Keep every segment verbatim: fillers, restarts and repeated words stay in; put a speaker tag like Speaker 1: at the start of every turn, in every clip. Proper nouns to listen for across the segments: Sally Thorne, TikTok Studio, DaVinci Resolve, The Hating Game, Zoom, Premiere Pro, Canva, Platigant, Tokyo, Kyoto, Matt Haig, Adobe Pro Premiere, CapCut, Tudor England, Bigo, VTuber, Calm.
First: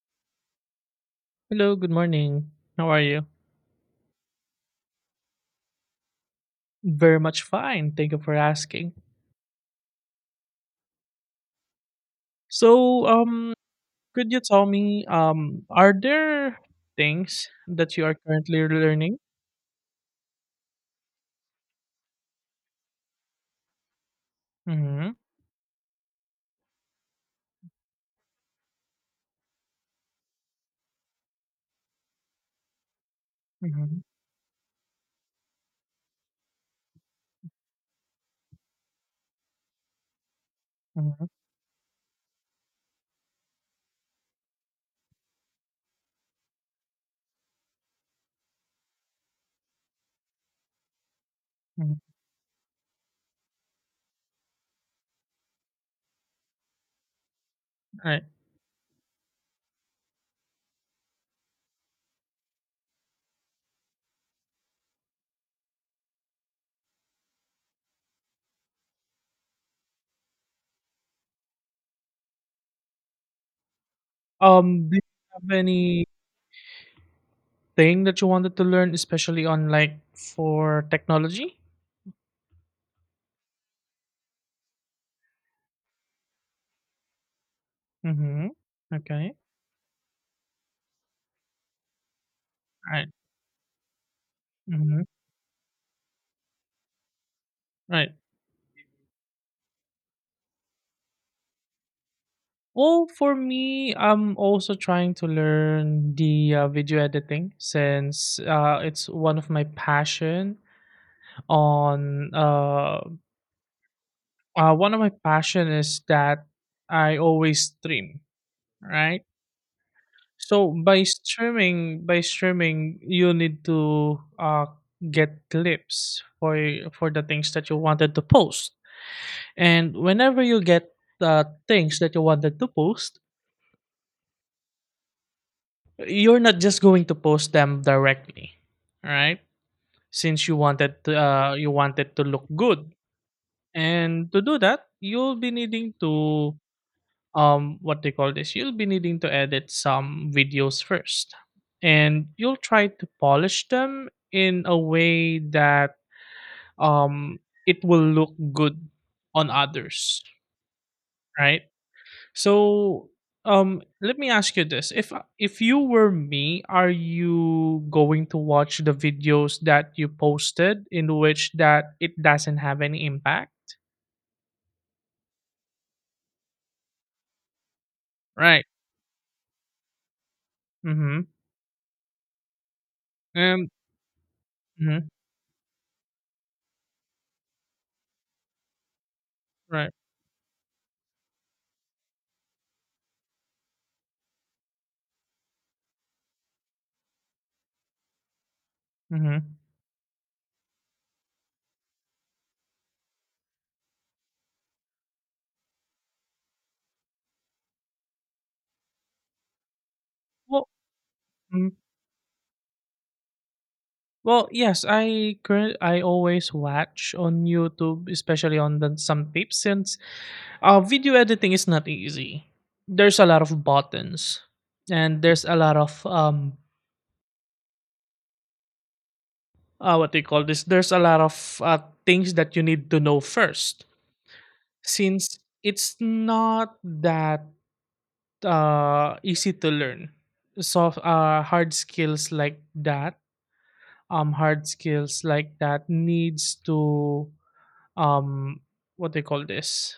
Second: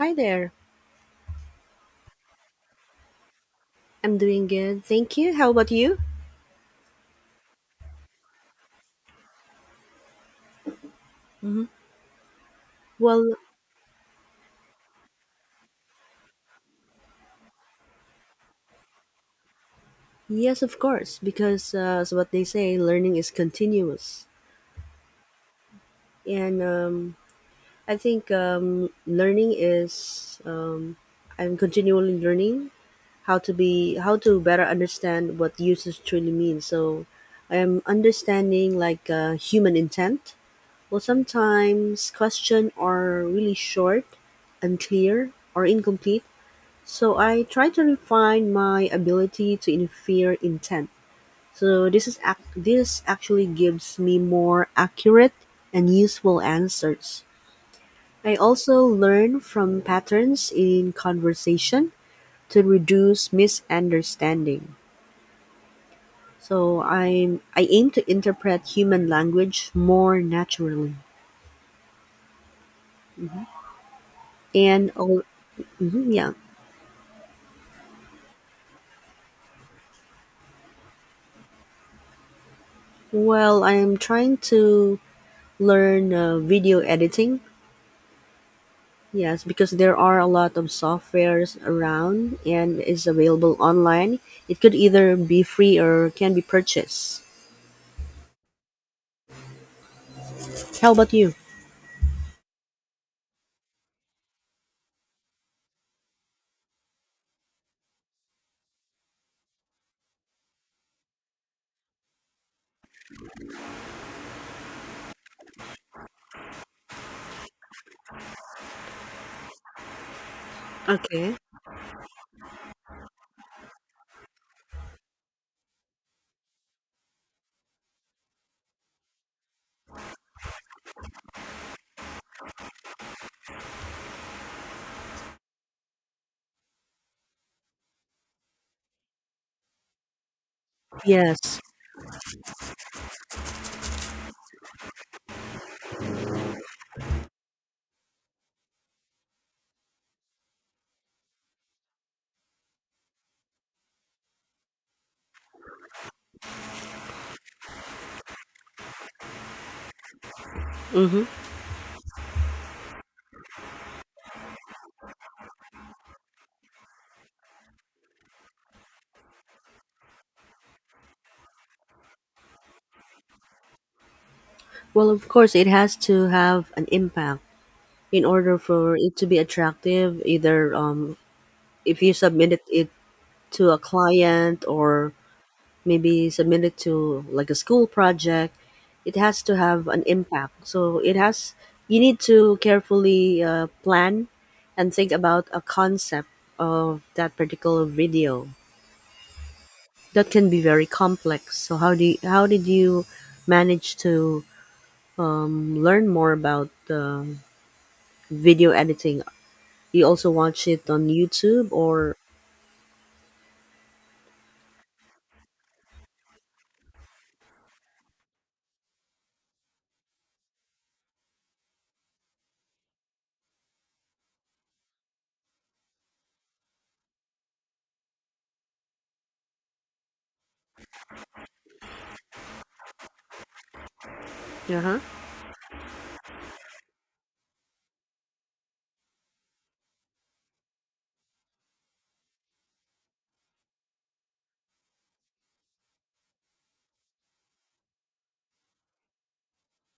Speaker 1: Hi there.
Speaker 2: Hello, good morning. How are you?
Speaker 1: I'm doing good. Thank you. How about you?
Speaker 2: Very much fine. Thank you for asking.
Speaker 1: Hmm.
Speaker 2: So,
Speaker 1: Well,
Speaker 2: um, could you tell me, um, are there things that you are currently learning?
Speaker 1: yes, of course, because uh, as what they say, learning is continuous.
Speaker 2: Mm-hmm.
Speaker 1: And um, I think um, learning is, um, I'm continually learning how to be,
Speaker 2: Mm-hmm.
Speaker 1: how to better understand what usage truly means. So I am understanding like uh, human intent. Well,
Speaker 2: Mm-hmm.
Speaker 1: sometimes question are really short, unclear, or incomplete. So I try to refine my ability to infer intent. So this
Speaker 2: Hmm.
Speaker 1: is ac- this actually gives me more accurate and useful answers.
Speaker 2: Right.
Speaker 1: I also learn from patterns in conversation to reduce misunderstanding. So I'm I aim to interpret human language more naturally
Speaker 2: Um,
Speaker 1: and
Speaker 2: do you
Speaker 1: all.
Speaker 2: have anything
Speaker 1: Mhm, yeah.
Speaker 2: that you wanted to learn, especially on like for technology?
Speaker 1: Well, I'm trying to learn uh, video editing.
Speaker 2: Mm-hmm. Okay.
Speaker 1: Yes, because there are a lot of softwares around and is
Speaker 2: Right.
Speaker 1: available online. It could
Speaker 2: Mm-hmm.
Speaker 1: either be free or can be purchased.
Speaker 2: Right.
Speaker 1: How about you?
Speaker 2: Well, for me, I'm also trying to learn the uh, video editing since uh, it's one of my passion. On uh, uh, One of my passion is that I always stream, right? So by
Speaker 1: Okay.
Speaker 2: streaming, by streaming, you need to uh, get clips for for the things that you wanted to post, and whenever you get the things that you wanted to post, you're not just going to post them directly, right, since you wanted to, uh,
Speaker 1: Yes.
Speaker 2: you wanted to look good, and to do that you'll be needing to, um what they call this you'll be needing to edit some videos first, and you'll try to polish them in a way that, um it will look good on others,
Speaker 1: Mm-hmm.
Speaker 2: right. So, um, let me ask you this: if uh, if you were me, are you going to watch the videos that you posted in which that it doesn't have any impact?
Speaker 1: Well, of course, it has to have an impact in order
Speaker 2: Right.
Speaker 1: for it to be attractive. Either, um,
Speaker 2: Mm-hmm.
Speaker 1: if you submit it
Speaker 2: Um.
Speaker 1: to a client
Speaker 2: Hmm.
Speaker 1: or maybe submit it to like a school project, it has to have
Speaker 2: Right.
Speaker 1: an impact, so it has, you need to carefully uh, plan and think about a concept of that particular video
Speaker 2: Mm-hmm.
Speaker 1: that can be very complex. So how do you, how did you manage to um, learn more about um video editing? You also watch
Speaker 2: Well.
Speaker 1: it on YouTube
Speaker 2: Mhm.
Speaker 1: or?
Speaker 2: Well, yes, I current I always watch on YouTube, especially on the some tips, since uh, video editing is not easy. There's a lot of buttons and there's a lot of um, uh, what they call this, there's a lot of uh, things that you need to know first,
Speaker 1: Uh-huh.
Speaker 2: since it's not that uh, easy to learn. So uh, hard skills like that, um, hard skills like that needs to, um, what they call this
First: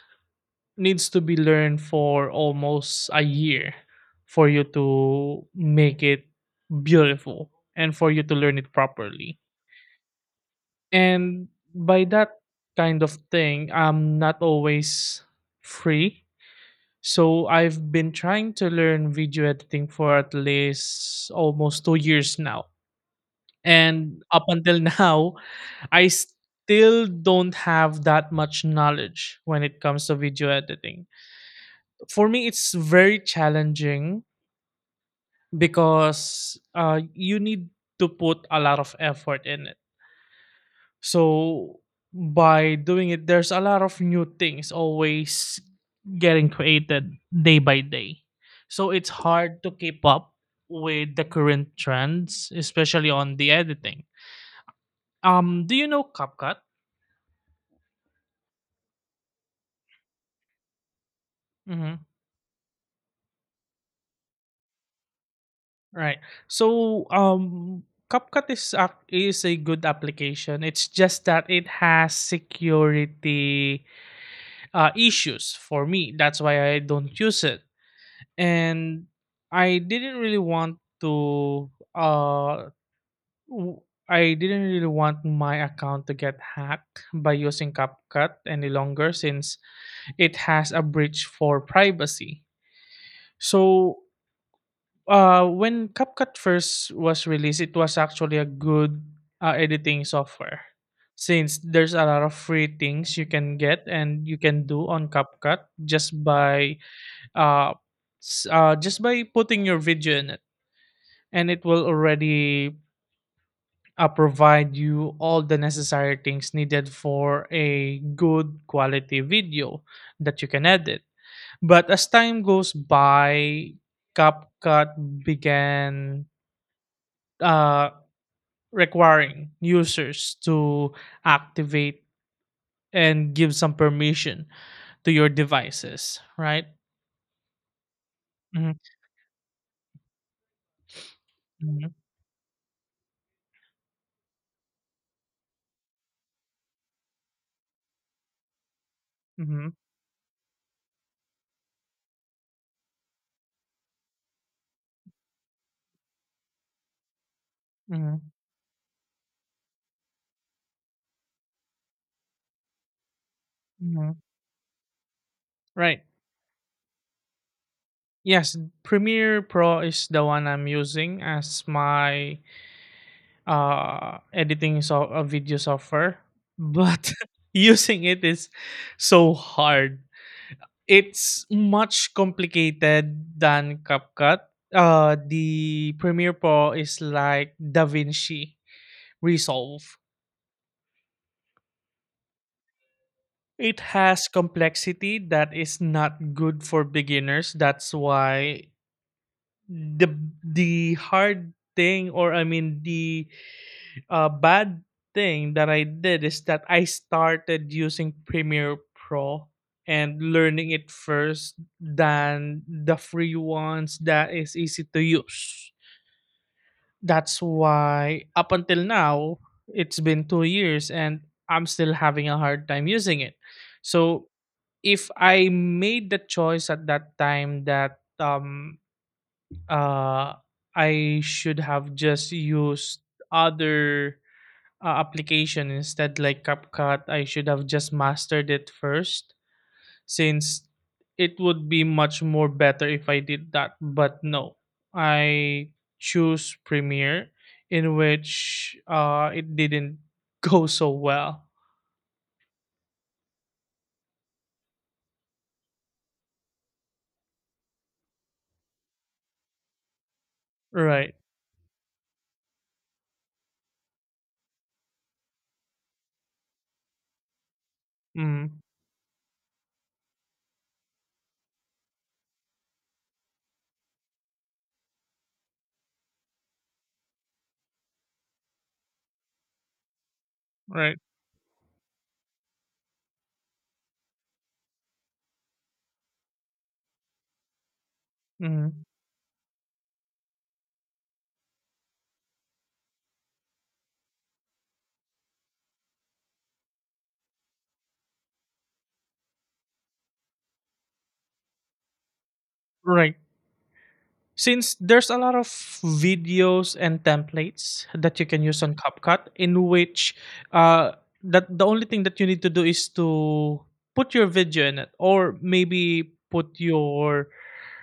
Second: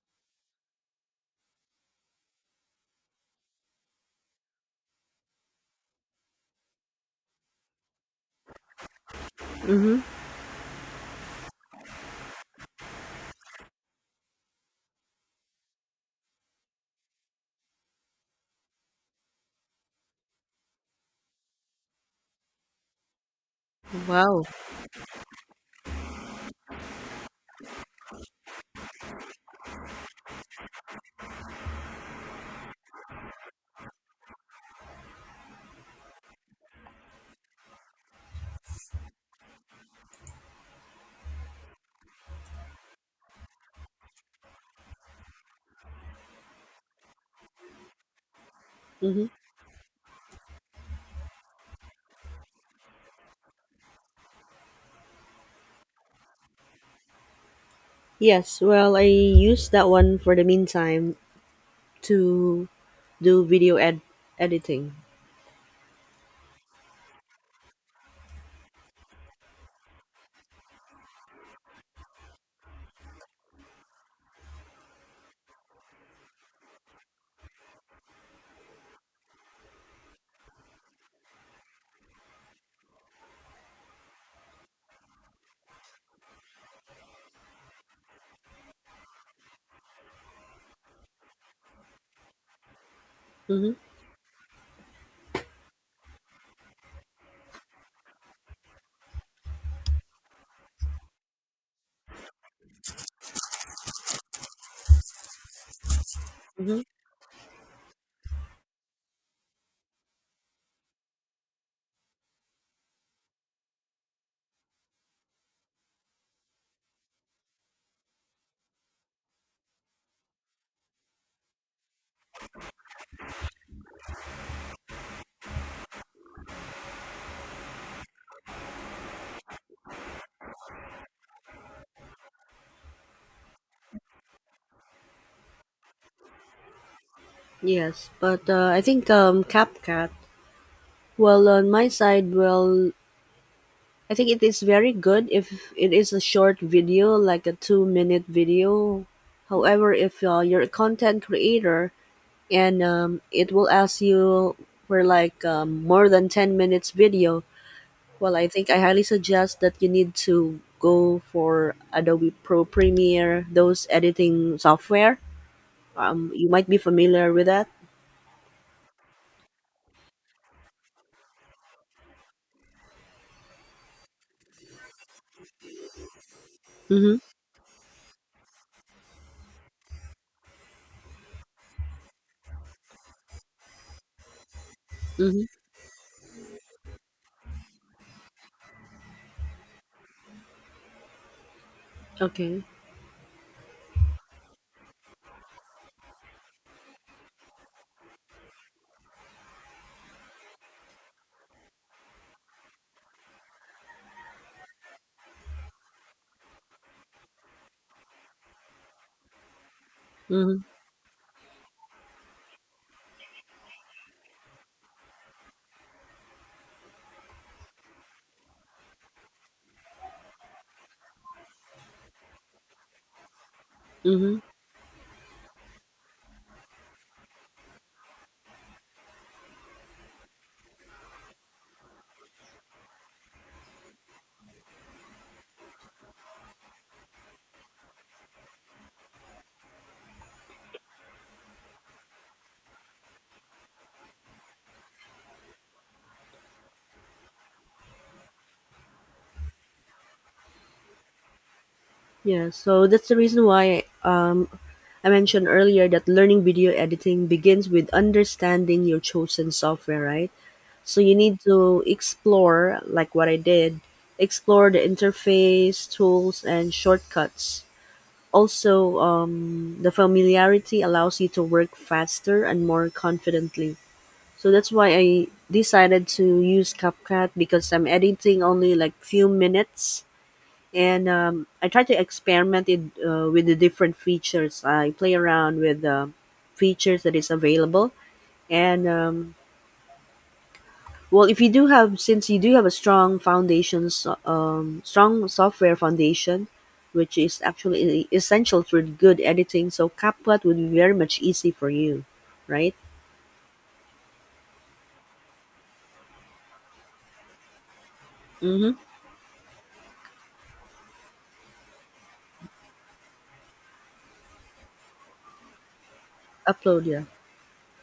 Speaker 2: needs to be learned for almost a year for you to make it beautiful and for you to learn it properly.
Speaker 1: Mm-hmm.
Speaker 2: And by that kind of thing, I'm not always free. So I've been trying to learn video editing for at least almost two years now. And
Speaker 1: Wow.
Speaker 2: up until now, I still don't have that much knowledge when it comes to video editing. For me, it's very challenging because uh, you need to put a lot of effort in it. So by doing it, there's a lot of new things always getting created day by day. So it's
Speaker 1: Mm-hmm.
Speaker 2: hard to keep up with the current trends, especially on the editing. Um, do you know CapCut?
Speaker 1: Yes, well, I used that one for the meantime
Speaker 2: Mm-hmm.
Speaker 1: to do video ed- editing.
Speaker 2: Right. So, um, CapCut is a, is a good application. It's just that it has security uh, issues for me. That's why I don't use it, and I didn't really want to uh w- I didn't really want my account to get hacked by using CapCut any longer, since it has a breach for privacy.
Speaker 1: Hmm.
Speaker 2: So uh when CapCut first was released, it was actually a good uh, editing software, since there's a lot of free things you can get and you can do on CapCut, just by
Speaker 1: Hmm.
Speaker 2: uh, s- uh just by putting your video in it, and it will already uh, provide you all the necessary things needed for a good quality video that you can edit. But as time goes by, CapCut began, uh, requiring users to activate and give some permission to your devices, right?
Speaker 1: Yes, but uh,
Speaker 2: Mhm,
Speaker 1: I think um, CapCut. Well, on my
Speaker 2: mhm,
Speaker 1: side, well, I think it is very good if it is a short video, like a two-minute video.
Speaker 2: mhm,
Speaker 1: However, if uh, you're a content creator and um, it will ask you for like um, more than ten minutes video,
Speaker 2: mhm,
Speaker 1: well, I think I highly suggest that you need to go for Adobe Pro Premiere, those
Speaker 2: mhm.
Speaker 1: editing software.
Speaker 2: Right.
Speaker 1: Um, you might be familiar with that.
Speaker 2: Yes, Premiere Pro is the one I'm using as my uh, editing so a video software, but
Speaker 1: Mhm.
Speaker 2: using it is so hard. It's much complicated than CapCut. Uh,
Speaker 1: Mhm.
Speaker 2: the Premiere Pro is like DaVinci Resolve.
Speaker 1: Okay.
Speaker 2: It has complexity that is not good for beginners. That's why the the hard thing, or I mean the a bad thing that I did is that I started using Premiere Pro and
Speaker 1: Mhm.
Speaker 2: learning it first than the free ones that is easy to use. That's why up until now it's been two years and I'm still having a hard time using it. So
Speaker 1: Mhm.
Speaker 2: if I made the choice at that time that, um uh I should have just used other uh, application instead, like CapCut. I should have just mastered it first, since it would be much more better if I did that. But no, I choose Premiere, in which uh, it didn't go so well.
Speaker 1: Yeah. So that's the reason why um I mentioned earlier that learning video editing begins with understanding your chosen software, right? So
Speaker 2: Right.
Speaker 1: you need to explore like what I did, explore the interface, tools and shortcuts.
Speaker 2: Mm.
Speaker 1: Also, um, the familiarity allows you to work faster and more confidently. So that's why I decided to use CapCut because I'm editing only like few minutes,
Speaker 2: Right.
Speaker 1: and um, I try to experiment it uh, with the different features. I play around with the features that is available,
Speaker 2: Mm.
Speaker 1: and um, well, if you do have, since you do have a strong foundations, um, strong software foundation, which is actually essential for good editing, so CapCut would be very much easy for you, right?
Speaker 2: Right. Since there's a lot of videos and templates that you can use
Speaker 1: Mm-hmm.
Speaker 2: on CapCut, in which uh, that the only thing that you need to do is to put your video in it, or maybe put
Speaker 1: Upload, yeah.
Speaker 2: your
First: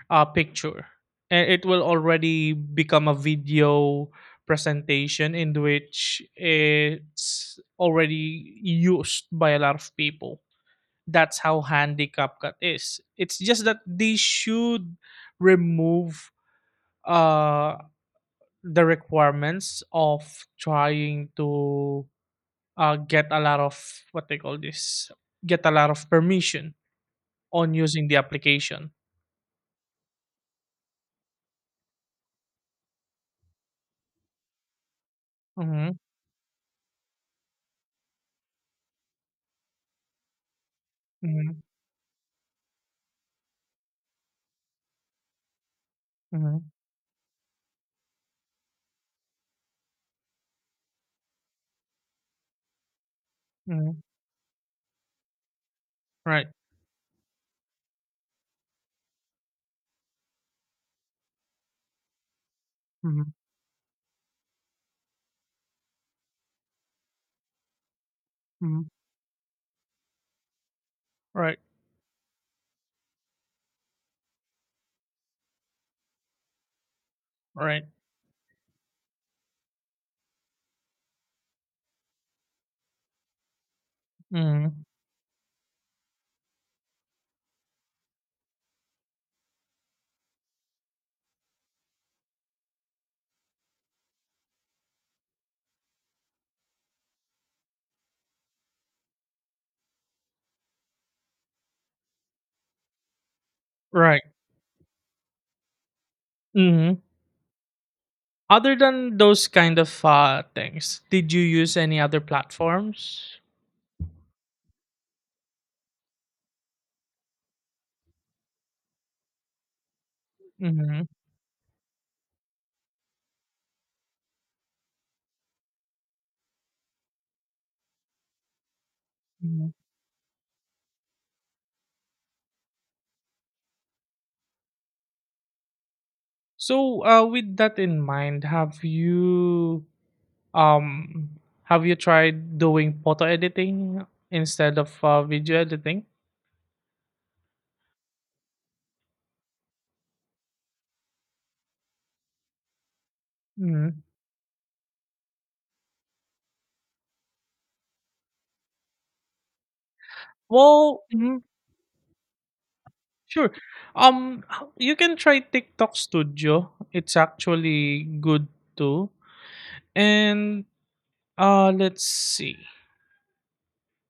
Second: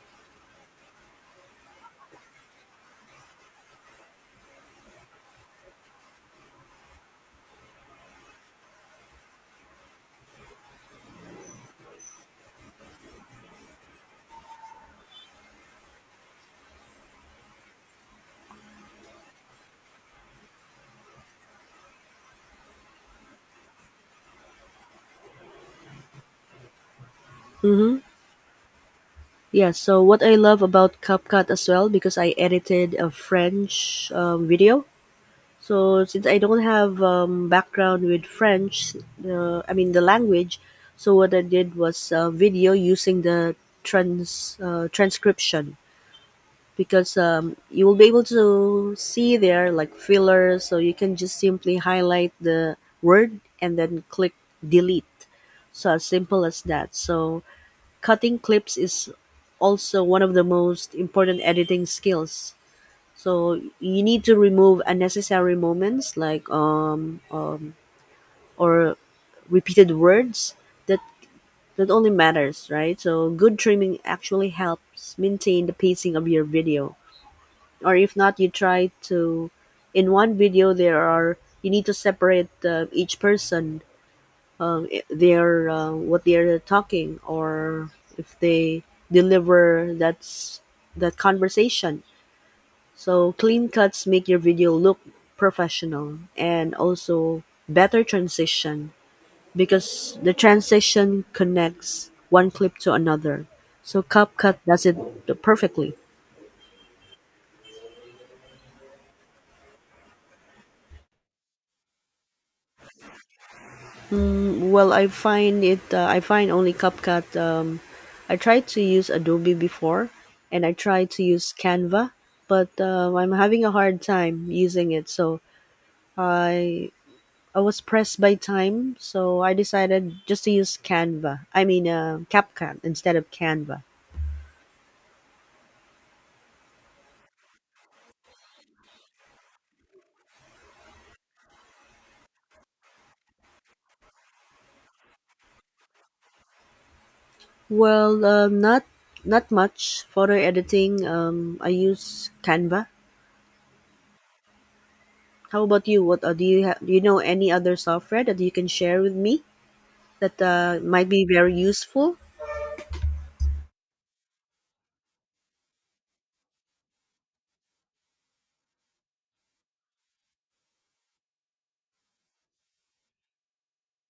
Speaker 2: uh, picture, and it will already become a video presentation in which it's already used by a lot of people. That's how handy CapCut is. It's just that they should remove uh the requirements of trying to uh, get a lot of, what they call this get a lot of permission on
Speaker 1: Mm-hmm.
Speaker 2: using the application.
Speaker 1: Yeah, so what I love about CapCut as well, because I edited a French um, video.
Speaker 2: Mm-hmm,
Speaker 1: So since I don't have um, background with French, uh, I mean the language, so what I
Speaker 2: mm-hmm,
Speaker 1: did was uh, video using the trans uh, transcription,
Speaker 2: mm-hmm,
Speaker 1: because um, you will be able to see there like fillers, so you can just simply highlight the word and
Speaker 2: mm-hmm.
Speaker 1: then click delete. So as simple
Speaker 2: Right.
Speaker 1: as that. So cutting clips is also one of the most important editing skills.
Speaker 2: Mm-hmm,
Speaker 1: So you need to remove unnecessary moments like um, um
Speaker 2: mm-hmm.
Speaker 1: or repeated words, that
Speaker 2: Right.
Speaker 1: that only matters, right? So good trimming actually helps maintain the pacing of your video.
Speaker 2: Right.
Speaker 1: Or if not, you try to, in one video there are, you need to separate uh, each person,
Speaker 2: Mm-hmm.
Speaker 1: they're uh, what they're talking, or if they deliver that's that conversation, so clean cuts make your video look professional, and also better transition, because the transition connects one clip to another, so
Speaker 2: Right.
Speaker 1: CapCut does it perfectly.
Speaker 2: Mm-hmm. Other than those kind of uh, things, did you use any other platforms?
Speaker 1: Well, I find it. Uh, I find only CapCut. Um, I tried to use Adobe before, and I
Speaker 2: Mm-hmm,
Speaker 1: tried to use Canva, but um I'm having a hard time using it. So I I was pressed by time, so I
Speaker 2: mm-hmm.
Speaker 1: decided just to use Canva. I mean, uh, CapCut instead of Canva.
Speaker 2: So, uh, with that in mind, have you, Um, have you tried doing photo editing instead of uh, video editing?
Speaker 1: Well, um, not not much photo editing. Um, I use Canva.
Speaker 2: Mhm.
Speaker 1: How about you? What uh, do you ha- do? You know any other software that you can share with me, that uh,
Speaker 2: Well,
Speaker 1: might be
Speaker 2: mhm,
Speaker 1: very useful?
Speaker 2: sure. Um, h- you can try TikTok Studio. It's actually good too. And uh, let's see.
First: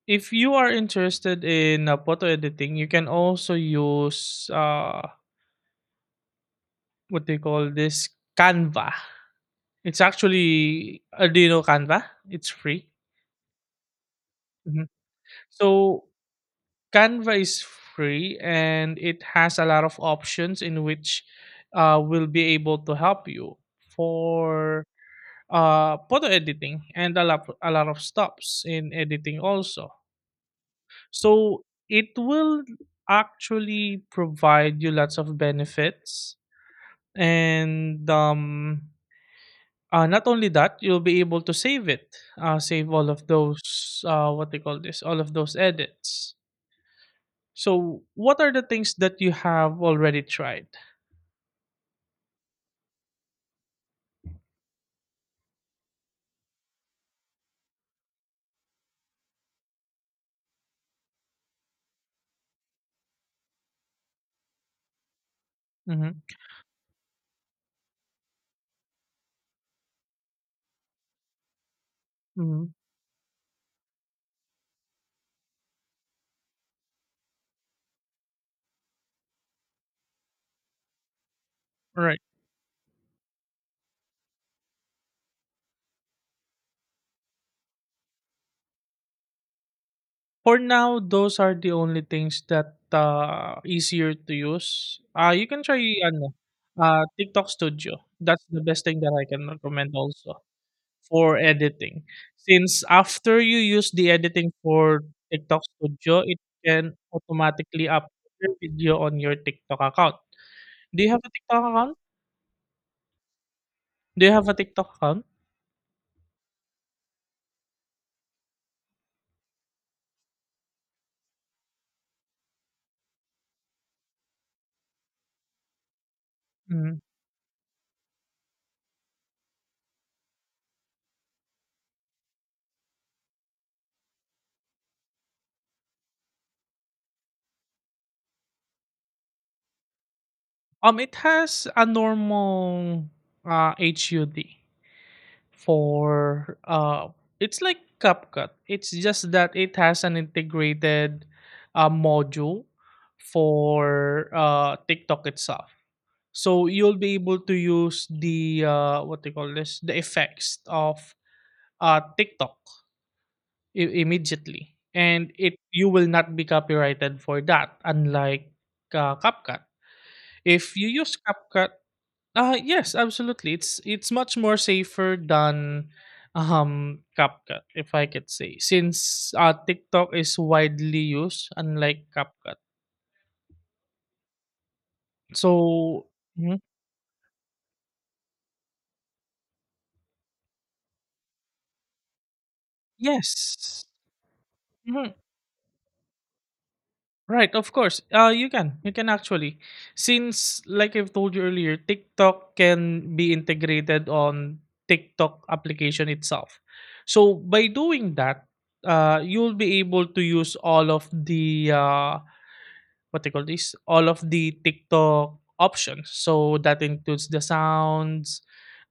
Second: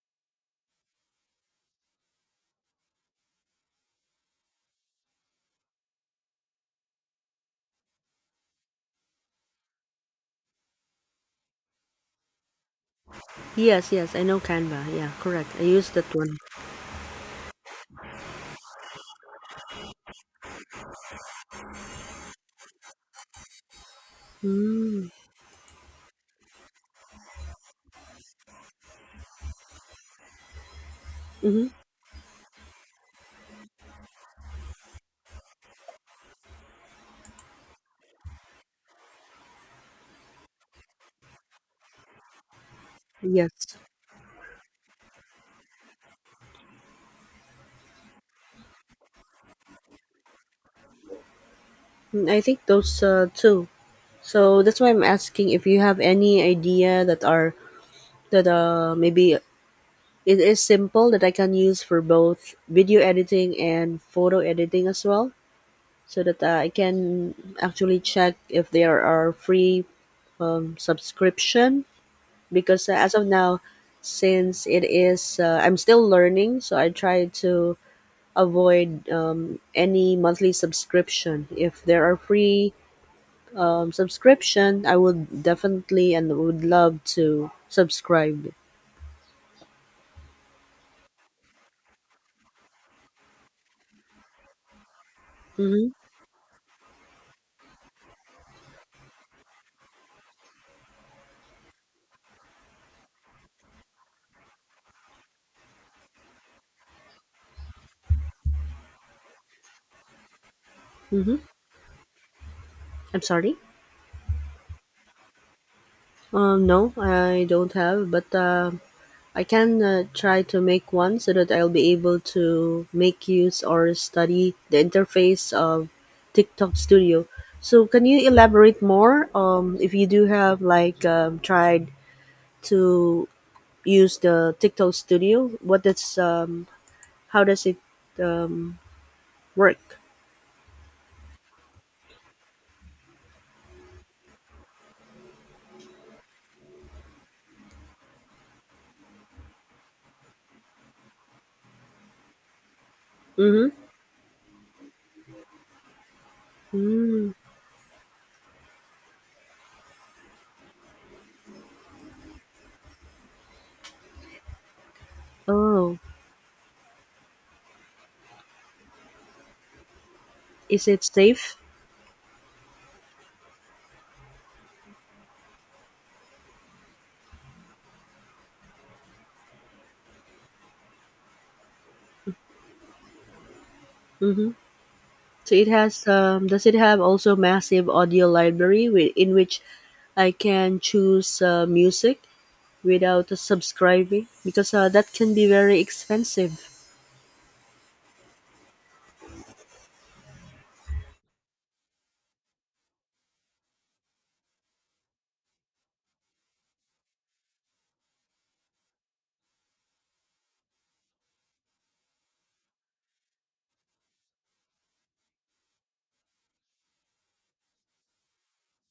Speaker 2: If you are interested in uh, photo editing, you can also use, uh, what they call this Canva. It's actually Arduino Canva. It's free.
Speaker 1: Yes, yes, I know
Speaker 2: Mhm.
Speaker 1: Canva. Yeah, correct. I use
Speaker 2: So
Speaker 1: that one.
Speaker 2: Canva is free and it has a lot of options in which uh, will be able to help you for
Speaker 1: Mm.
Speaker 2: uh, photo editing, and a lot, a lot of stops in editing also. So
Speaker 1: Mm-hmm.
Speaker 2: it will actually provide you lots of benefits, and um, uh, not only that, you'll be able to save it, uh, save all of
Speaker 1: Yes.
Speaker 2: those, uh, what they call this all of those edits. So, what are the things that you have already tried?
Speaker 1: Mm, I think those uh, two. So that's why I'm asking if you have any idea that are, that uh maybe it is simple, that I can use for both video editing and photo editing as well,
Speaker 2: Mm-hmm.
Speaker 1: so that uh, I can actually check if there are free um, subscription,
Speaker 2: Mm-hmm.
Speaker 1: because uh, as of now, since it is uh, I'm still learning, so I try to avoid um, any monthly subscription. If there are
Speaker 2: Right.
Speaker 1: free um, subscription, I would definitely and would love to subscribe.
Speaker 2: For now, those are the only things that uh easier to use. Uh, you can try
Speaker 1: Mm-hmm,
Speaker 2: ano, uh TikTok Studio. That's the best thing that I can recommend also, for editing. Since after you use the editing for TikTok Studio, it can automatically upload your video on your TikTok account. Do you have a
Speaker 1: mm-hmm.
Speaker 2: TikTok account?
Speaker 1: I'm sorry.
Speaker 2: Do you have a TikTok account?
Speaker 1: um, no, I don't have, but uh, I can uh, try to make one so that I'll be able to make use or study the interface of TikTok
Speaker 2: Mm.
Speaker 1: Studio. So, can you elaborate more? Um, if you do have, like um, tried to use the TikTok Studio, what does um, how does it um, work?
Speaker 2: Um, it has a normal uh H U D for, uh, it's like CapCut. It's just that it has an integrated uh module
Speaker 1: Mm-hmm.
Speaker 2: for uh TikTok itself. So you'll be
Speaker 1: Mm.
Speaker 2: able to use the, uh, what they call this, the effects of uh, TikTok I- immediately, and it you
Speaker 1: Oh,
Speaker 2: will not be copyrighted for that, unlike uh, CapCut. If
Speaker 1: is
Speaker 2: you
Speaker 1: it
Speaker 2: use
Speaker 1: safe?
Speaker 2: CapCut, uh, yes, absolutely, it's it's much more safer than um CapCut, if I could say, since uh, TikTok is widely used, unlike CapCut.
Speaker 1: Mm-hmm. So it has
Speaker 2: So
Speaker 1: um,
Speaker 2: mhm,
Speaker 1: does it have also massive audio library with, in which I can choose uh, music without
Speaker 2: yes.
Speaker 1: subscribing, because uh,
Speaker 2: Mm-hmm.
Speaker 1: that can be very expensive.
Speaker 2: Right, of course. Uh, you can. You can actually. Since, like I've told you earlier, TikTok can be integrated on TikTok application itself. So by doing that, uh, you'll be able to use all of the, uh, what they call this all of the TikTok options. So that includes the sounds,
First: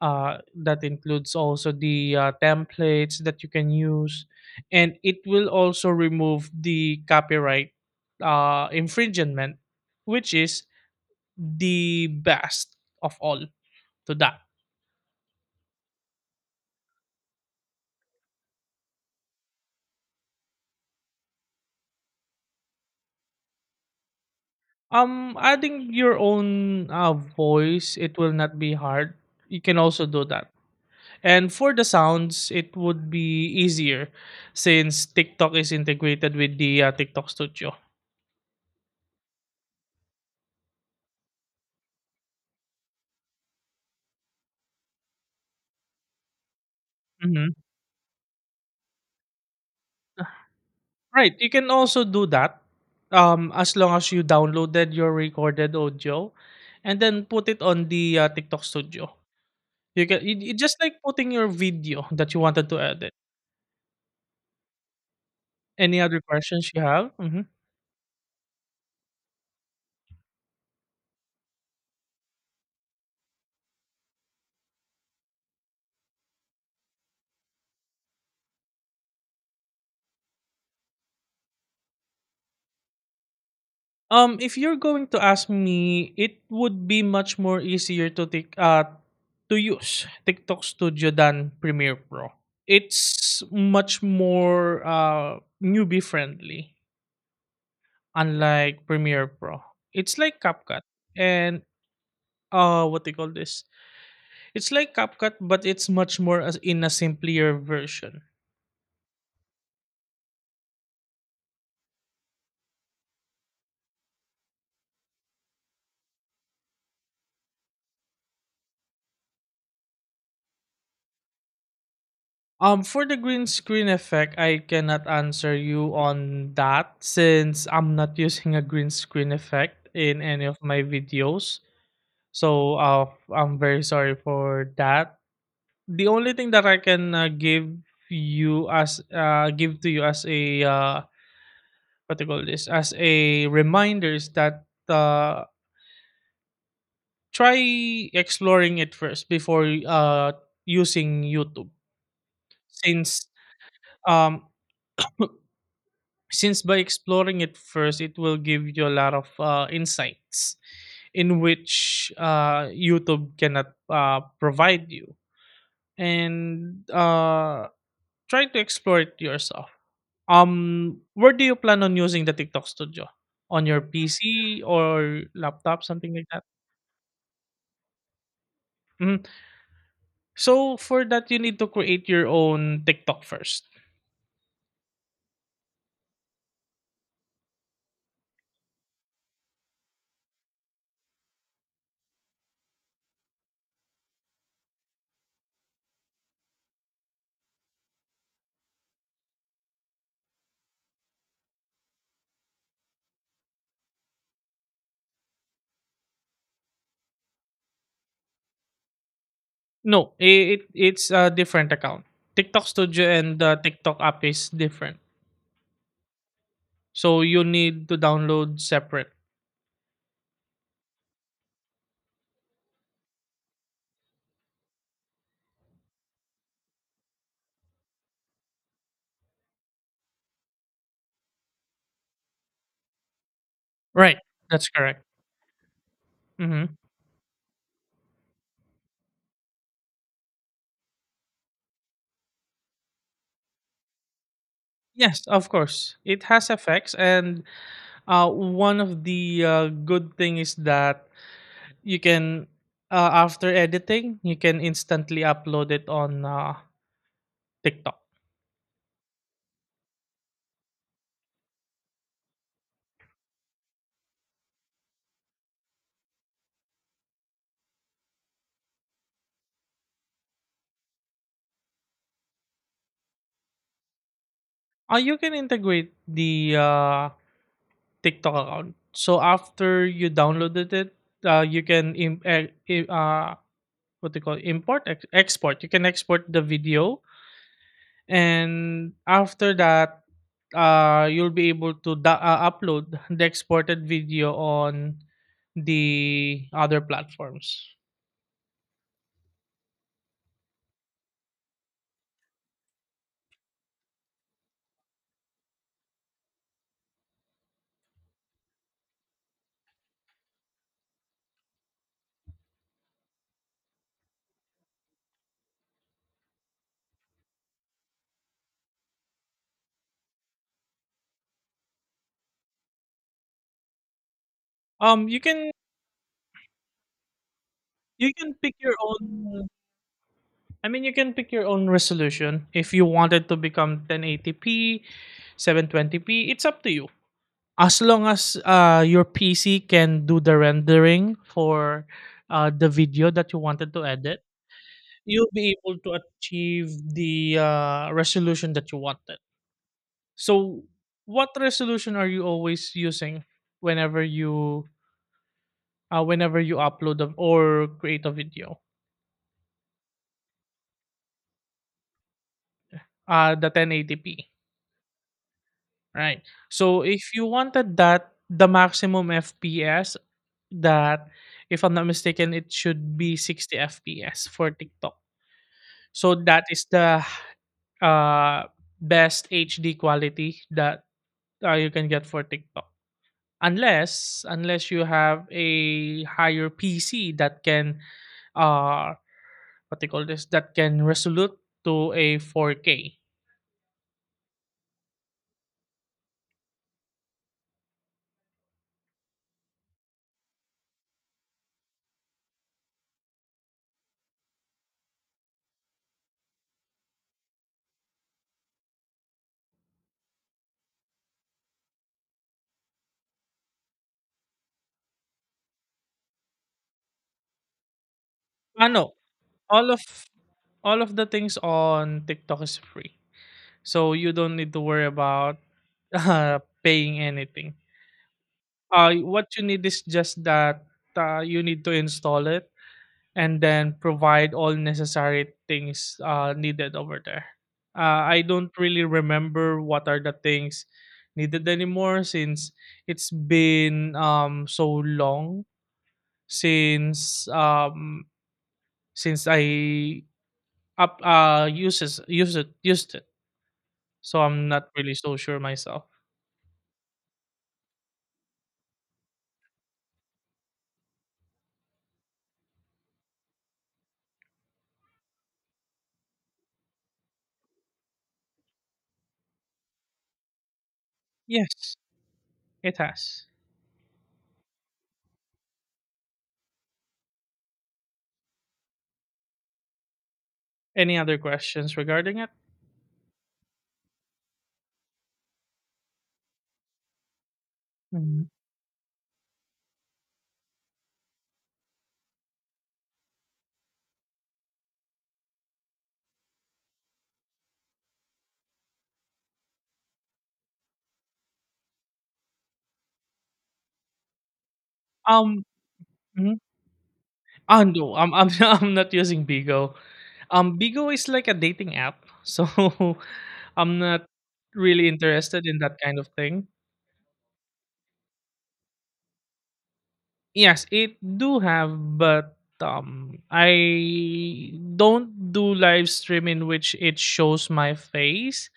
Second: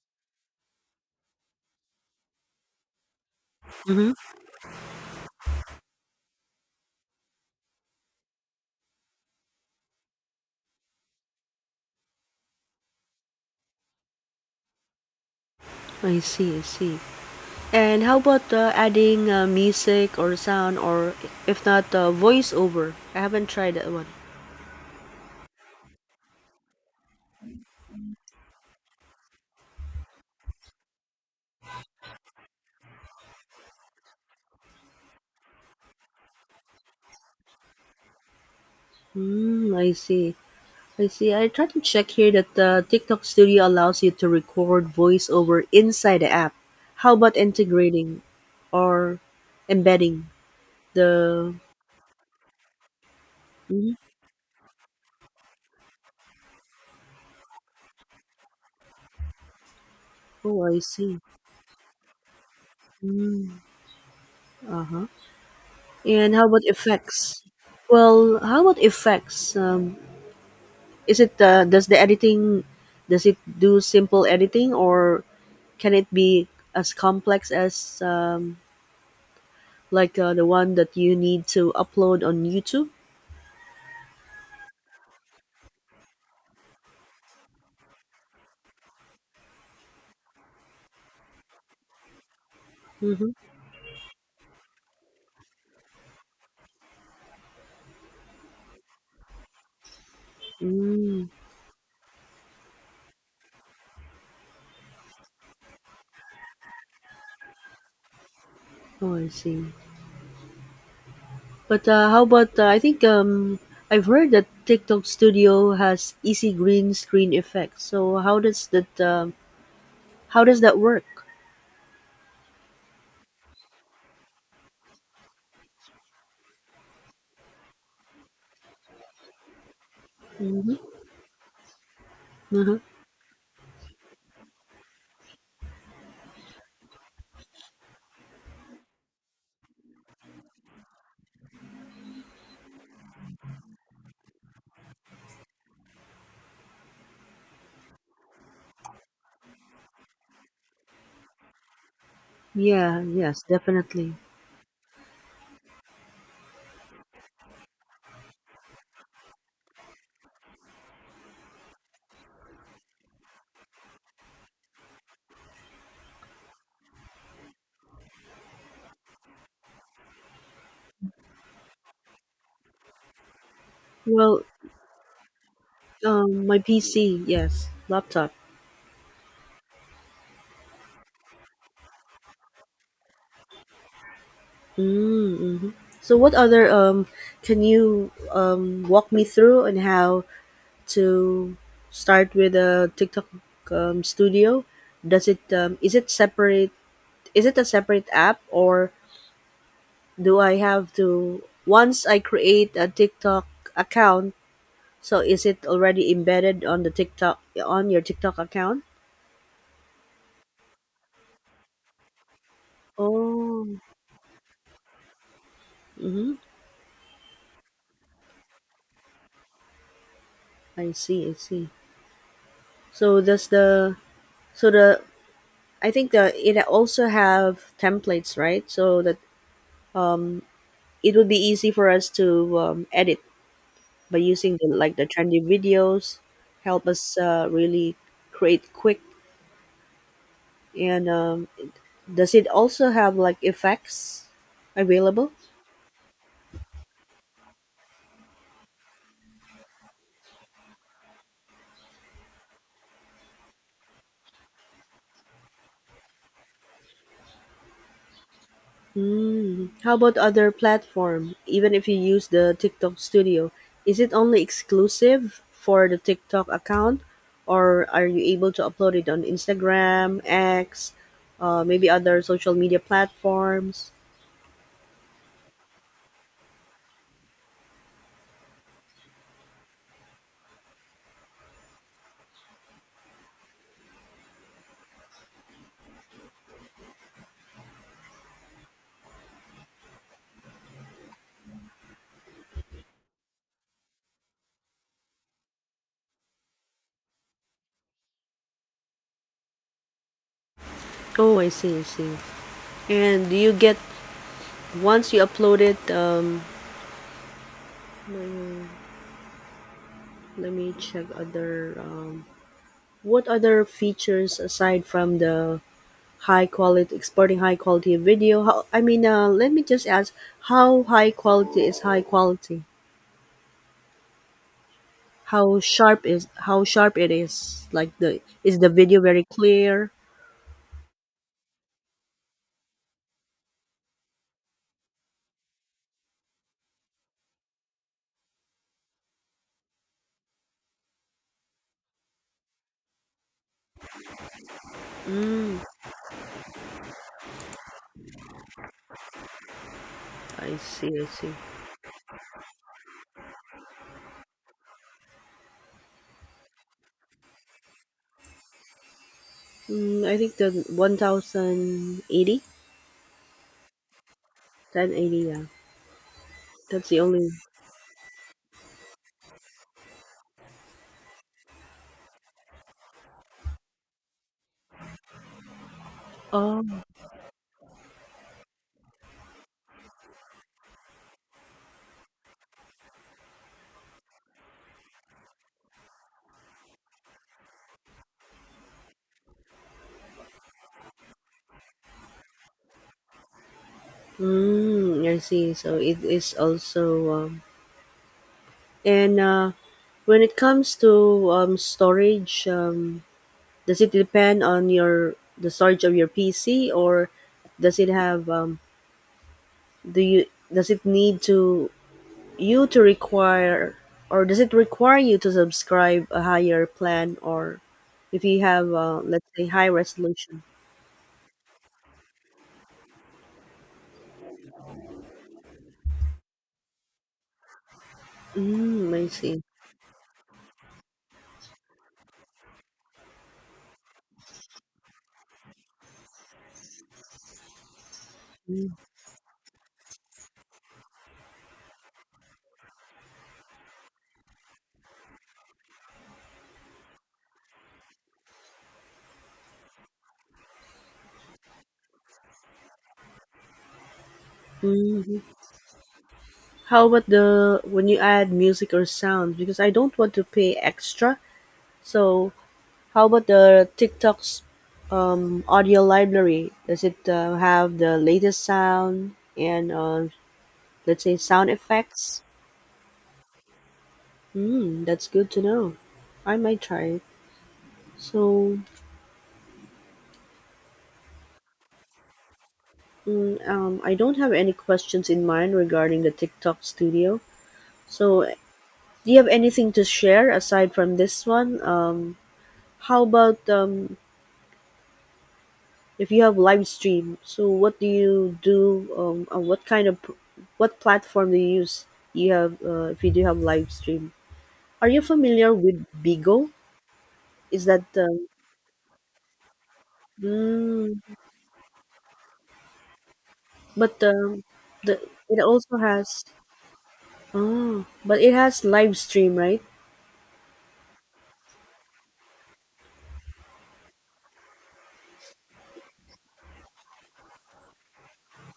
Speaker 2: uh, that includes also the uh, templates that you can
Speaker 1: Mm-hmm.
Speaker 2: use, and it will also remove the copyright uh, infringement, which is the best of all to that.
Speaker 1: I see, I see. And how about uh, adding uh, music or sound, or if not uh, voiceover? I haven't tried that one.
Speaker 2: Um, adding your own uh, voice, it will not be hard. You can also do that. And for the sounds, it would be easier since TikTok is integrated with the uh, TikTok Studio.
Speaker 1: Mm, I see. I see. I tried to check here that the TikTok Studio allows you to record voiceover inside the app. How about
Speaker 2: Mhm.
Speaker 1: integrating or embedding
Speaker 2: Right. You
Speaker 1: the?
Speaker 2: can also do that, um, as
Speaker 1: Mhm.
Speaker 2: long as you downloaded your recorded audio and then put it on the uh, TikTok Studio. You can you, you
Speaker 1: Oh,
Speaker 2: just
Speaker 1: I
Speaker 2: like
Speaker 1: see.
Speaker 2: putting your video that you wanted to edit.
Speaker 1: Mm.
Speaker 2: Any other
Speaker 1: And how about
Speaker 2: questions you have?
Speaker 1: effects?
Speaker 2: Mhm.
Speaker 1: Well, how about effects? Um, is it uh, does the editing, does it do simple editing, or can it be as complex as um, like uh, the one that you need to upload on YouTube?
Speaker 2: Um, if you're going to ask me, it would be much more easier to take uh to use TikTok Studio than Premiere Pro.
Speaker 1: Mm-hmm.
Speaker 2: It's much more uh newbie friendly, unlike Premiere Pro. It's like CapCut
Speaker 1: Mm.
Speaker 2: and, uh what they call this. It's like CapCut, but it's much more as in a simpler version.
Speaker 1: Oh, I see. But uh, how about uh, I think um, I've heard that TikTok Studio has easy green screen effect. So how does that um how does that work?
Speaker 2: Um, for the green screen effect, I cannot answer you on that, since I'm not using a green screen effect in any of
Speaker 1: Hmm.
Speaker 2: my videos. So,
Speaker 1: Uh-huh.
Speaker 2: uh, I'm very sorry for that. The only thing that I can uh, give you as uh, give to you as a, uh, what do you call this as a reminder, is that uh, try exploring it first before uh, using YouTube,
Speaker 1: Yeah.
Speaker 2: since
Speaker 1: Yes. Definitely.
Speaker 2: um since by exploring it first it will give you a lot of uh, insights in which uh, YouTube cannot uh, provide you, and uh, try to explore it yourself. Um, where do you plan on using the TikTok Studio, on your
Speaker 1: Well,
Speaker 2: PC or laptop, something like that?
Speaker 1: um, my P C. Yes, laptop.
Speaker 2: Mhm. So for that, you need to create your own TikTok first.
Speaker 1: Mm-hmm. So what other um, can you um walk me through on how to start with a TikTok um, Studio? Does it um, is it separate? Is it a separate app, or do I have to, once I create a TikTok account, so is it already embedded on the TikTok, on your TikTok account?
Speaker 2: No, i- it it's a different account. TikTok Studio and the
Speaker 1: Oh,
Speaker 2: TikTok app is different.
Speaker 1: mm-hmm.
Speaker 2: So you need to download separate.
Speaker 1: I see, I see. So does the, so the, I think the it also have templates, right? So that it would be easy for us to um, edit by
Speaker 2: Right.
Speaker 1: using the,
Speaker 2: That's
Speaker 1: like
Speaker 2: correct.
Speaker 1: the trendy videos,
Speaker 2: Hmm.
Speaker 1: help us uh, really create quick. And um, does it also have like effects
Speaker 2: Yes,
Speaker 1: available?
Speaker 2: of course. It has effects and Uh, one of the uh, good thing is that you can uh, after editing, you can instantly upload it on uh, TikTok.
Speaker 1: Hmm. How about other platform? Even if you use the TikTok Studio, is it only exclusive for the TikTok account, or are you able to upload it on Instagram, X, uh, maybe other social media platforms?
Speaker 2: Uh, you can integrate the uh, TikTok account. So after you downloaded it, uh, you can im- e- I- uh, what do you call it? Import ex- export. You can export the video, and after that, uh you'll be able to da- uh, upload the exported video on the other platforms.
Speaker 1: Oh, I see, I see. And do you get once you upload it? Um, let me check other. Um, what other features aside from the high quality exporting high quality video, how I mean uh, let me just ask, how high quality is high quality,
Speaker 2: Um you can
Speaker 1: how sharp is how sharp it is, like
Speaker 2: you
Speaker 1: the,
Speaker 2: can pick
Speaker 1: is the
Speaker 2: your
Speaker 1: video very
Speaker 2: own
Speaker 1: clear?
Speaker 2: I mean you can pick your own resolution. If you wanted to become ten eighty p, seven twenty p, it's up to you. As long as uh your PC can do the rendering for uh the video that you wanted to edit, you'll be
Speaker 1: Mm,
Speaker 2: able to achieve the uh, resolution that you wanted.
Speaker 1: I
Speaker 2: So,
Speaker 1: see, I
Speaker 2: what
Speaker 1: see.
Speaker 2: resolution are you always using whenever you uh, whenever you upload a, or create a video?
Speaker 1: Mm, I think the one thousand eighty,
Speaker 2: Uh, the ten eighty p,
Speaker 1: ten eighty. Yeah,
Speaker 2: right? So,
Speaker 1: that's the
Speaker 2: if you
Speaker 1: only.
Speaker 2: wanted that, the maximum F P S, that, if I'm not mistaken, it should be sixty F P S for TikTok. So that is
Speaker 1: Oh.
Speaker 2: the uh, best H D quality that uh, you can get for TikTok. unless unless you have a higher P C that can uh what they call this, that can resolute to a four K.
Speaker 1: Mm, I see, so it is also um, and uh, when it comes to um, storage, um, does it depend on your the storage of your P C, or does it have um, do you, does it need to, you to require, or does it require you to subscribe a higher plan, or if you have
Speaker 2: Ano,
Speaker 1: uh, let's say, high
Speaker 2: all of
Speaker 1: resolution?
Speaker 2: all of the things on TikTok is free. So you don't need to worry about uh, paying anything.
Speaker 1: Mm,
Speaker 2: Uh
Speaker 1: I
Speaker 2: what
Speaker 1: see.
Speaker 2: you need is just that uh, you need to install it and then provide all necessary things uh, needed over there. Uh, I don't really remember what are the things needed anymore, since it's been um, so long since um, since I up uh, uses used it used it. So I'm not really so
Speaker 1: Hmm.
Speaker 2: sure myself.
Speaker 1: How about the, when you add music or sound? Because I don't want to pay extra, so how about the TikTok's um, audio library? Does it uh, have the latest sound and uh, let's say sound
Speaker 2: Yes,
Speaker 1: effects?
Speaker 2: it has.
Speaker 1: Hmm, that's good to know. I might try it. So,
Speaker 2: Any other questions regarding it?
Speaker 1: mm, um, I don't have any questions in mind regarding the TikTok studio. So,
Speaker 2: Mhm.
Speaker 1: do you have anything to share aside from this one? Um, how about um, if you have live stream, so what do you do? Um, uh, what kind of, what platform do you use? You have uh, if you do have live stream. Are you
Speaker 2: Um,
Speaker 1: familiar with
Speaker 2: mhm.
Speaker 1: Bigo?
Speaker 2: Ah,
Speaker 1: Is that
Speaker 2: no, I'm
Speaker 1: um,
Speaker 2: I'm I'm not using Bigo. Um, Bigo is
Speaker 1: mm,
Speaker 2: like a dating app, so I'm
Speaker 1: but
Speaker 2: not
Speaker 1: um,
Speaker 2: really
Speaker 1: the it
Speaker 2: interested in
Speaker 1: also
Speaker 2: that kind of
Speaker 1: has,
Speaker 2: thing.
Speaker 1: oh, but it has live stream, right?
Speaker 2: Yes, it do have, but um, I don't do live stream in which it shows my face.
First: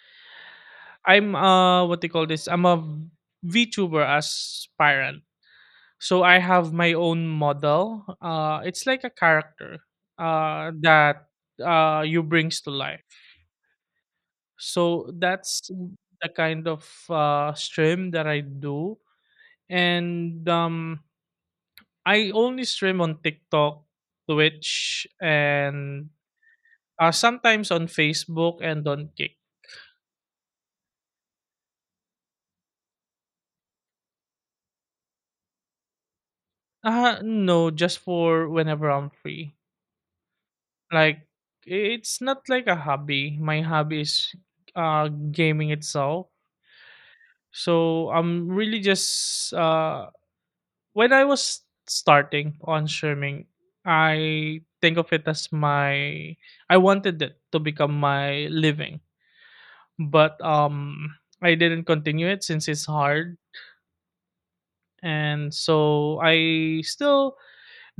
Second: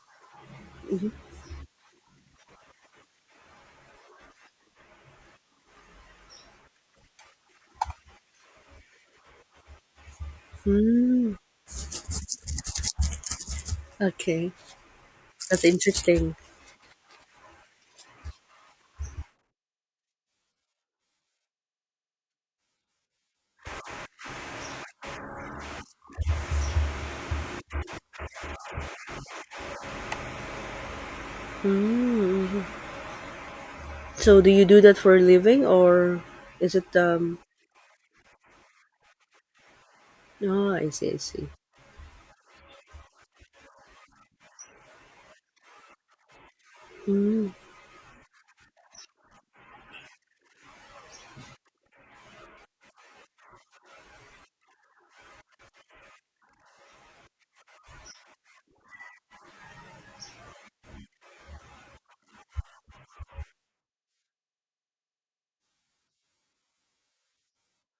Speaker 2: I'm uh, what they call this? I'm a VTuber aspirant, so I have my own model. Uh, it's like a character uh that
Speaker 1: Mm,
Speaker 2: uh you brings to life.
Speaker 1: okay,
Speaker 2: So
Speaker 1: that's
Speaker 2: that's the
Speaker 1: interesting.
Speaker 2: kind of uh, stream that I do, and um, I only stream on TikTok, Twitch, and uh, sometimes on Facebook and on Kick.
Speaker 1: Mm. So do you do that for a living, or is it
Speaker 2: Uh,
Speaker 1: um?
Speaker 2: no, just for whenever I'm free.
Speaker 1: Oh, I see, I
Speaker 2: Like,
Speaker 1: see.
Speaker 2: it's not like a hobby. My hobby is uh, gaming itself.
Speaker 1: Mm.
Speaker 2: So I'm really just uh, when I was starting on swimming, I think of it as my— I wanted it to become my living, but um I didn't continue it since it's hard, and so I still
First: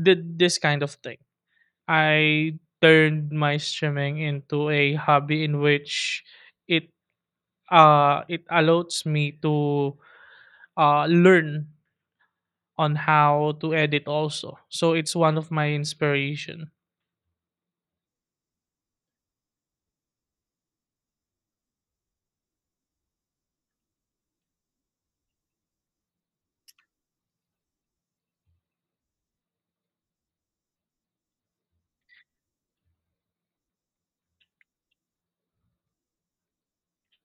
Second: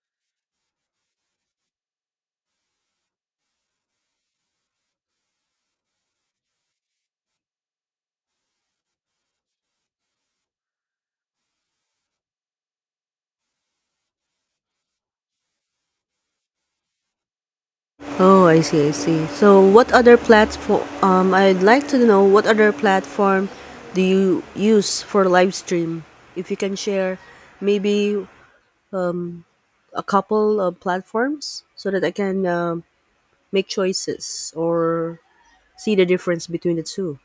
Speaker 2: did this kind of thing. I turned my swimming into a hobby in which it uh it allows me to uh learn on how to edit also. So it's one of my inspiration.
Speaker 1: Oh, I see, I see. So, what other platform? Um, I'd like to know what other platform do you use for live stream? If you can share, maybe um, a couple of platforms so that I can um make choices or see the difference between the two.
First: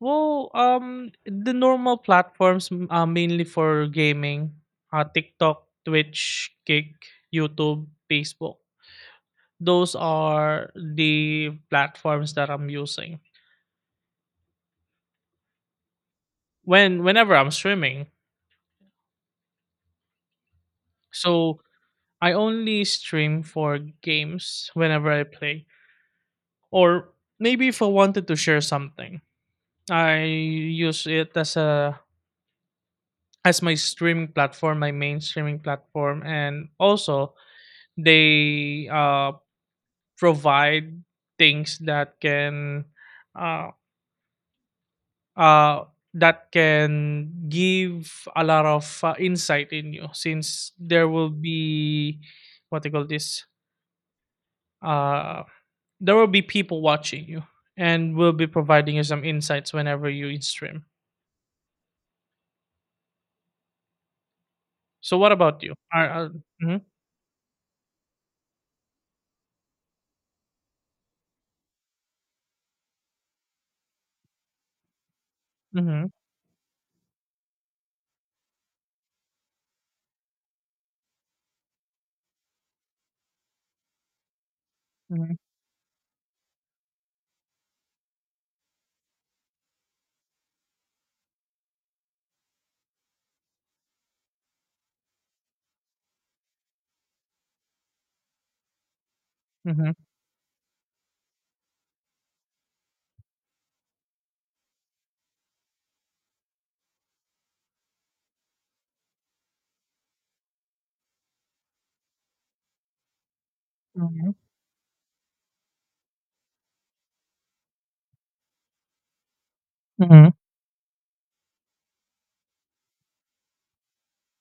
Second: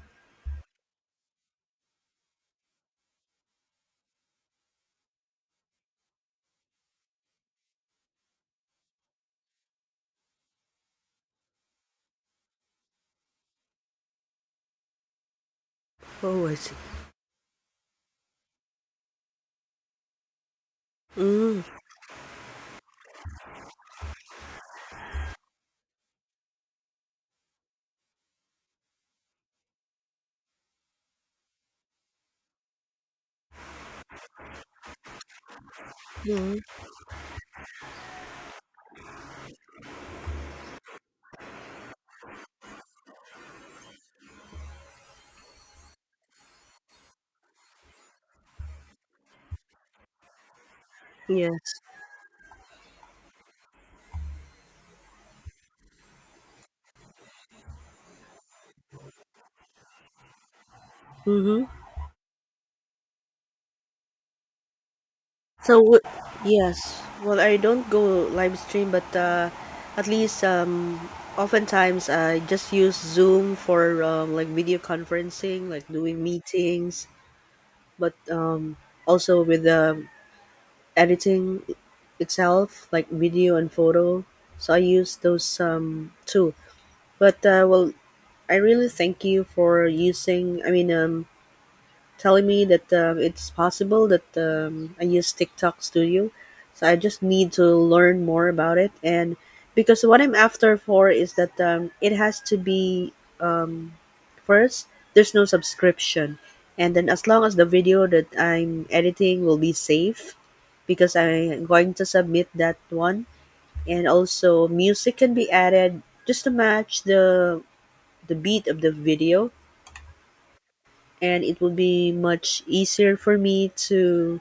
Speaker 2: Well, um, the normal platforms m- uh, mainly for gaming, uh, TikTok, Twitch, Kick, YouTube, Facebook. Those are the platforms that I'm using
Speaker 1: Oh, I see.
Speaker 2: when whenever I'm streaming. So
Speaker 1: Mm.
Speaker 2: I only stream for games whenever I play, or maybe if I wanted to share something, I use it as a— as my streaming platform, my main streaming platform,
Speaker 1: Hmm.
Speaker 2: and also they uh. provide things that can uh, uh, that can give a lot of uh, insight in you, since there will
Speaker 1: Yes.
Speaker 2: be— what they call this— uh, there will be people watching you and will be providing you some insights whenever you stream.
Speaker 1: Mm-hmm.
Speaker 2: So what about
Speaker 1: So
Speaker 2: you,
Speaker 1: w-
Speaker 2: are uh, mm-hmm,
Speaker 1: yes, well, I don't go live stream, but uh, at least um, oftentimes I just use Zoom for um, like video conferencing, like
Speaker 2: mm-hmm,
Speaker 1: doing meetings, but um, also with the editing itself, like video and photo. So I use those um, too. But uh, well, I really thank you for using. I mean, um, telling me that um, it's possible that um, I use TikTok Studio. So I just need to learn more about it. And
Speaker 2: mm-hmm, mm-hmm,
Speaker 1: because what I'm after for is that um, it has to be um, first, there's no subscription. And then as long as the video that I'm editing will be safe, because I'm going to submit that one. And
Speaker 2: mm-hmm,
Speaker 1: also, music can be added just to match the the beat of the video,
Speaker 2: mm-hmm.
Speaker 1: and it will be much easier for me to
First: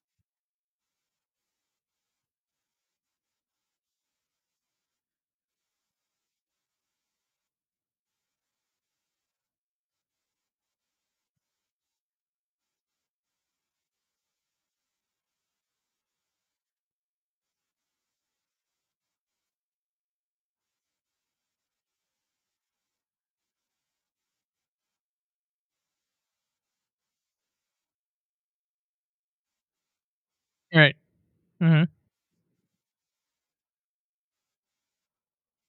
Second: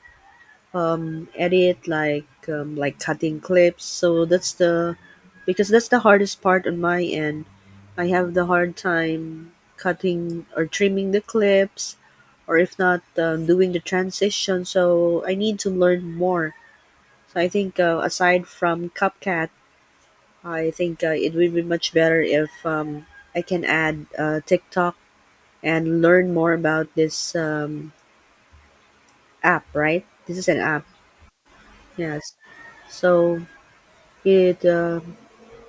Speaker 1: um, edit, like um, like cutting clips. So that's the, because that's the hardest part on my end, I have the hard time cutting or trimming the clips, or if not, um, doing the transition. So I need to learn more. So I think uh, aside from CapCut, I think uh, it would be much better if um, I can add uh, TikTok and learn more about this um, app, right? This is an app.
Speaker 2: Right. Mm-hmm,
Speaker 1: Yes. So it uh,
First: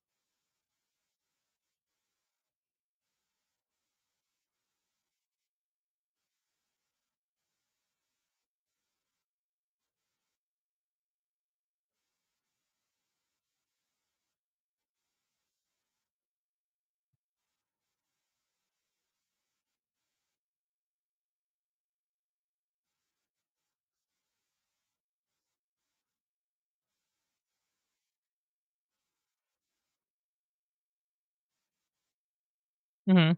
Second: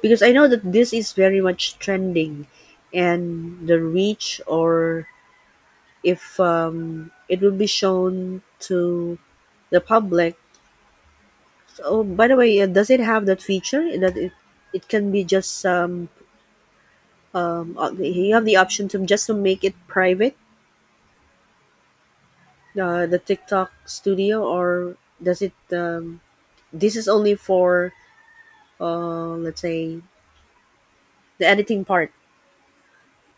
Speaker 1: because I know that this is very much trending, and the reach, or if um, it will be shown to the public. Oh, by the way, uh, does it have that feature that it it can be just um, um uh, you have the option to just to make it private, uh, the TikTok Studio, or does it? Um, this is only for uh, let's say, the editing part.
Speaker 2: mm-hmm.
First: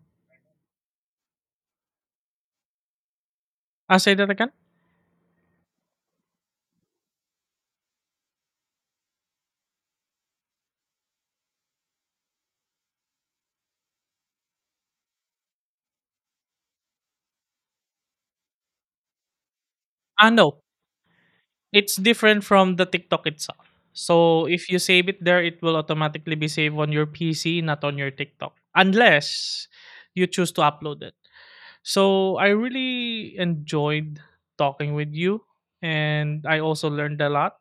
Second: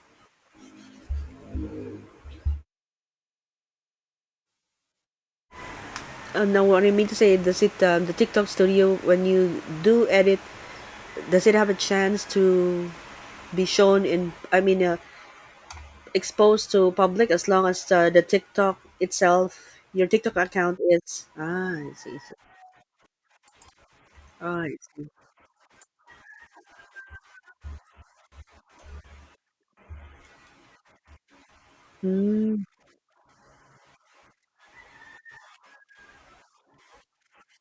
Speaker 2: I'll say that again.
Speaker 1: Uh, no, what I mean to say, does it um, the TikTok Studio, when you do edit, does it have a chance to be shown in? I mean, uh, exposed to public, as long as uh, the TikTok itself, your
Speaker 2: Ah,
Speaker 1: TikTok
Speaker 2: no,
Speaker 1: account is. Ah, I
Speaker 2: it's
Speaker 1: see. I see.
Speaker 2: different from the TikTok itself. So
Speaker 1: Ah,
Speaker 2: if
Speaker 1: I
Speaker 2: you
Speaker 1: see.
Speaker 2: save it there, it will automatically be saved on your P C, not on your TikTok, unless you choose to upload it. So I
Speaker 1: Hmm.
Speaker 2: really enjoyed talking with you, and I also learned a lot.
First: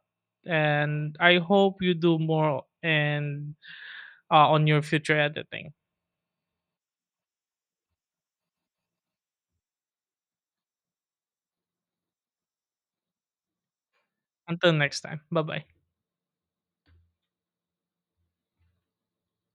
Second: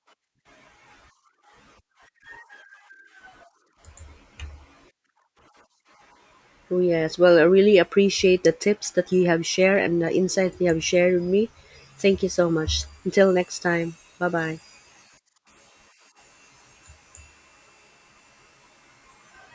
Speaker 2: And I hope you do more and uh, on your future editing.
Speaker 1: Oh yes. Well, I really appreciate the tips that you have shared and the insight you have shared with me. Thank you so much. Until next time. Bye bye.
Speaker 2: Until next time, bye bye.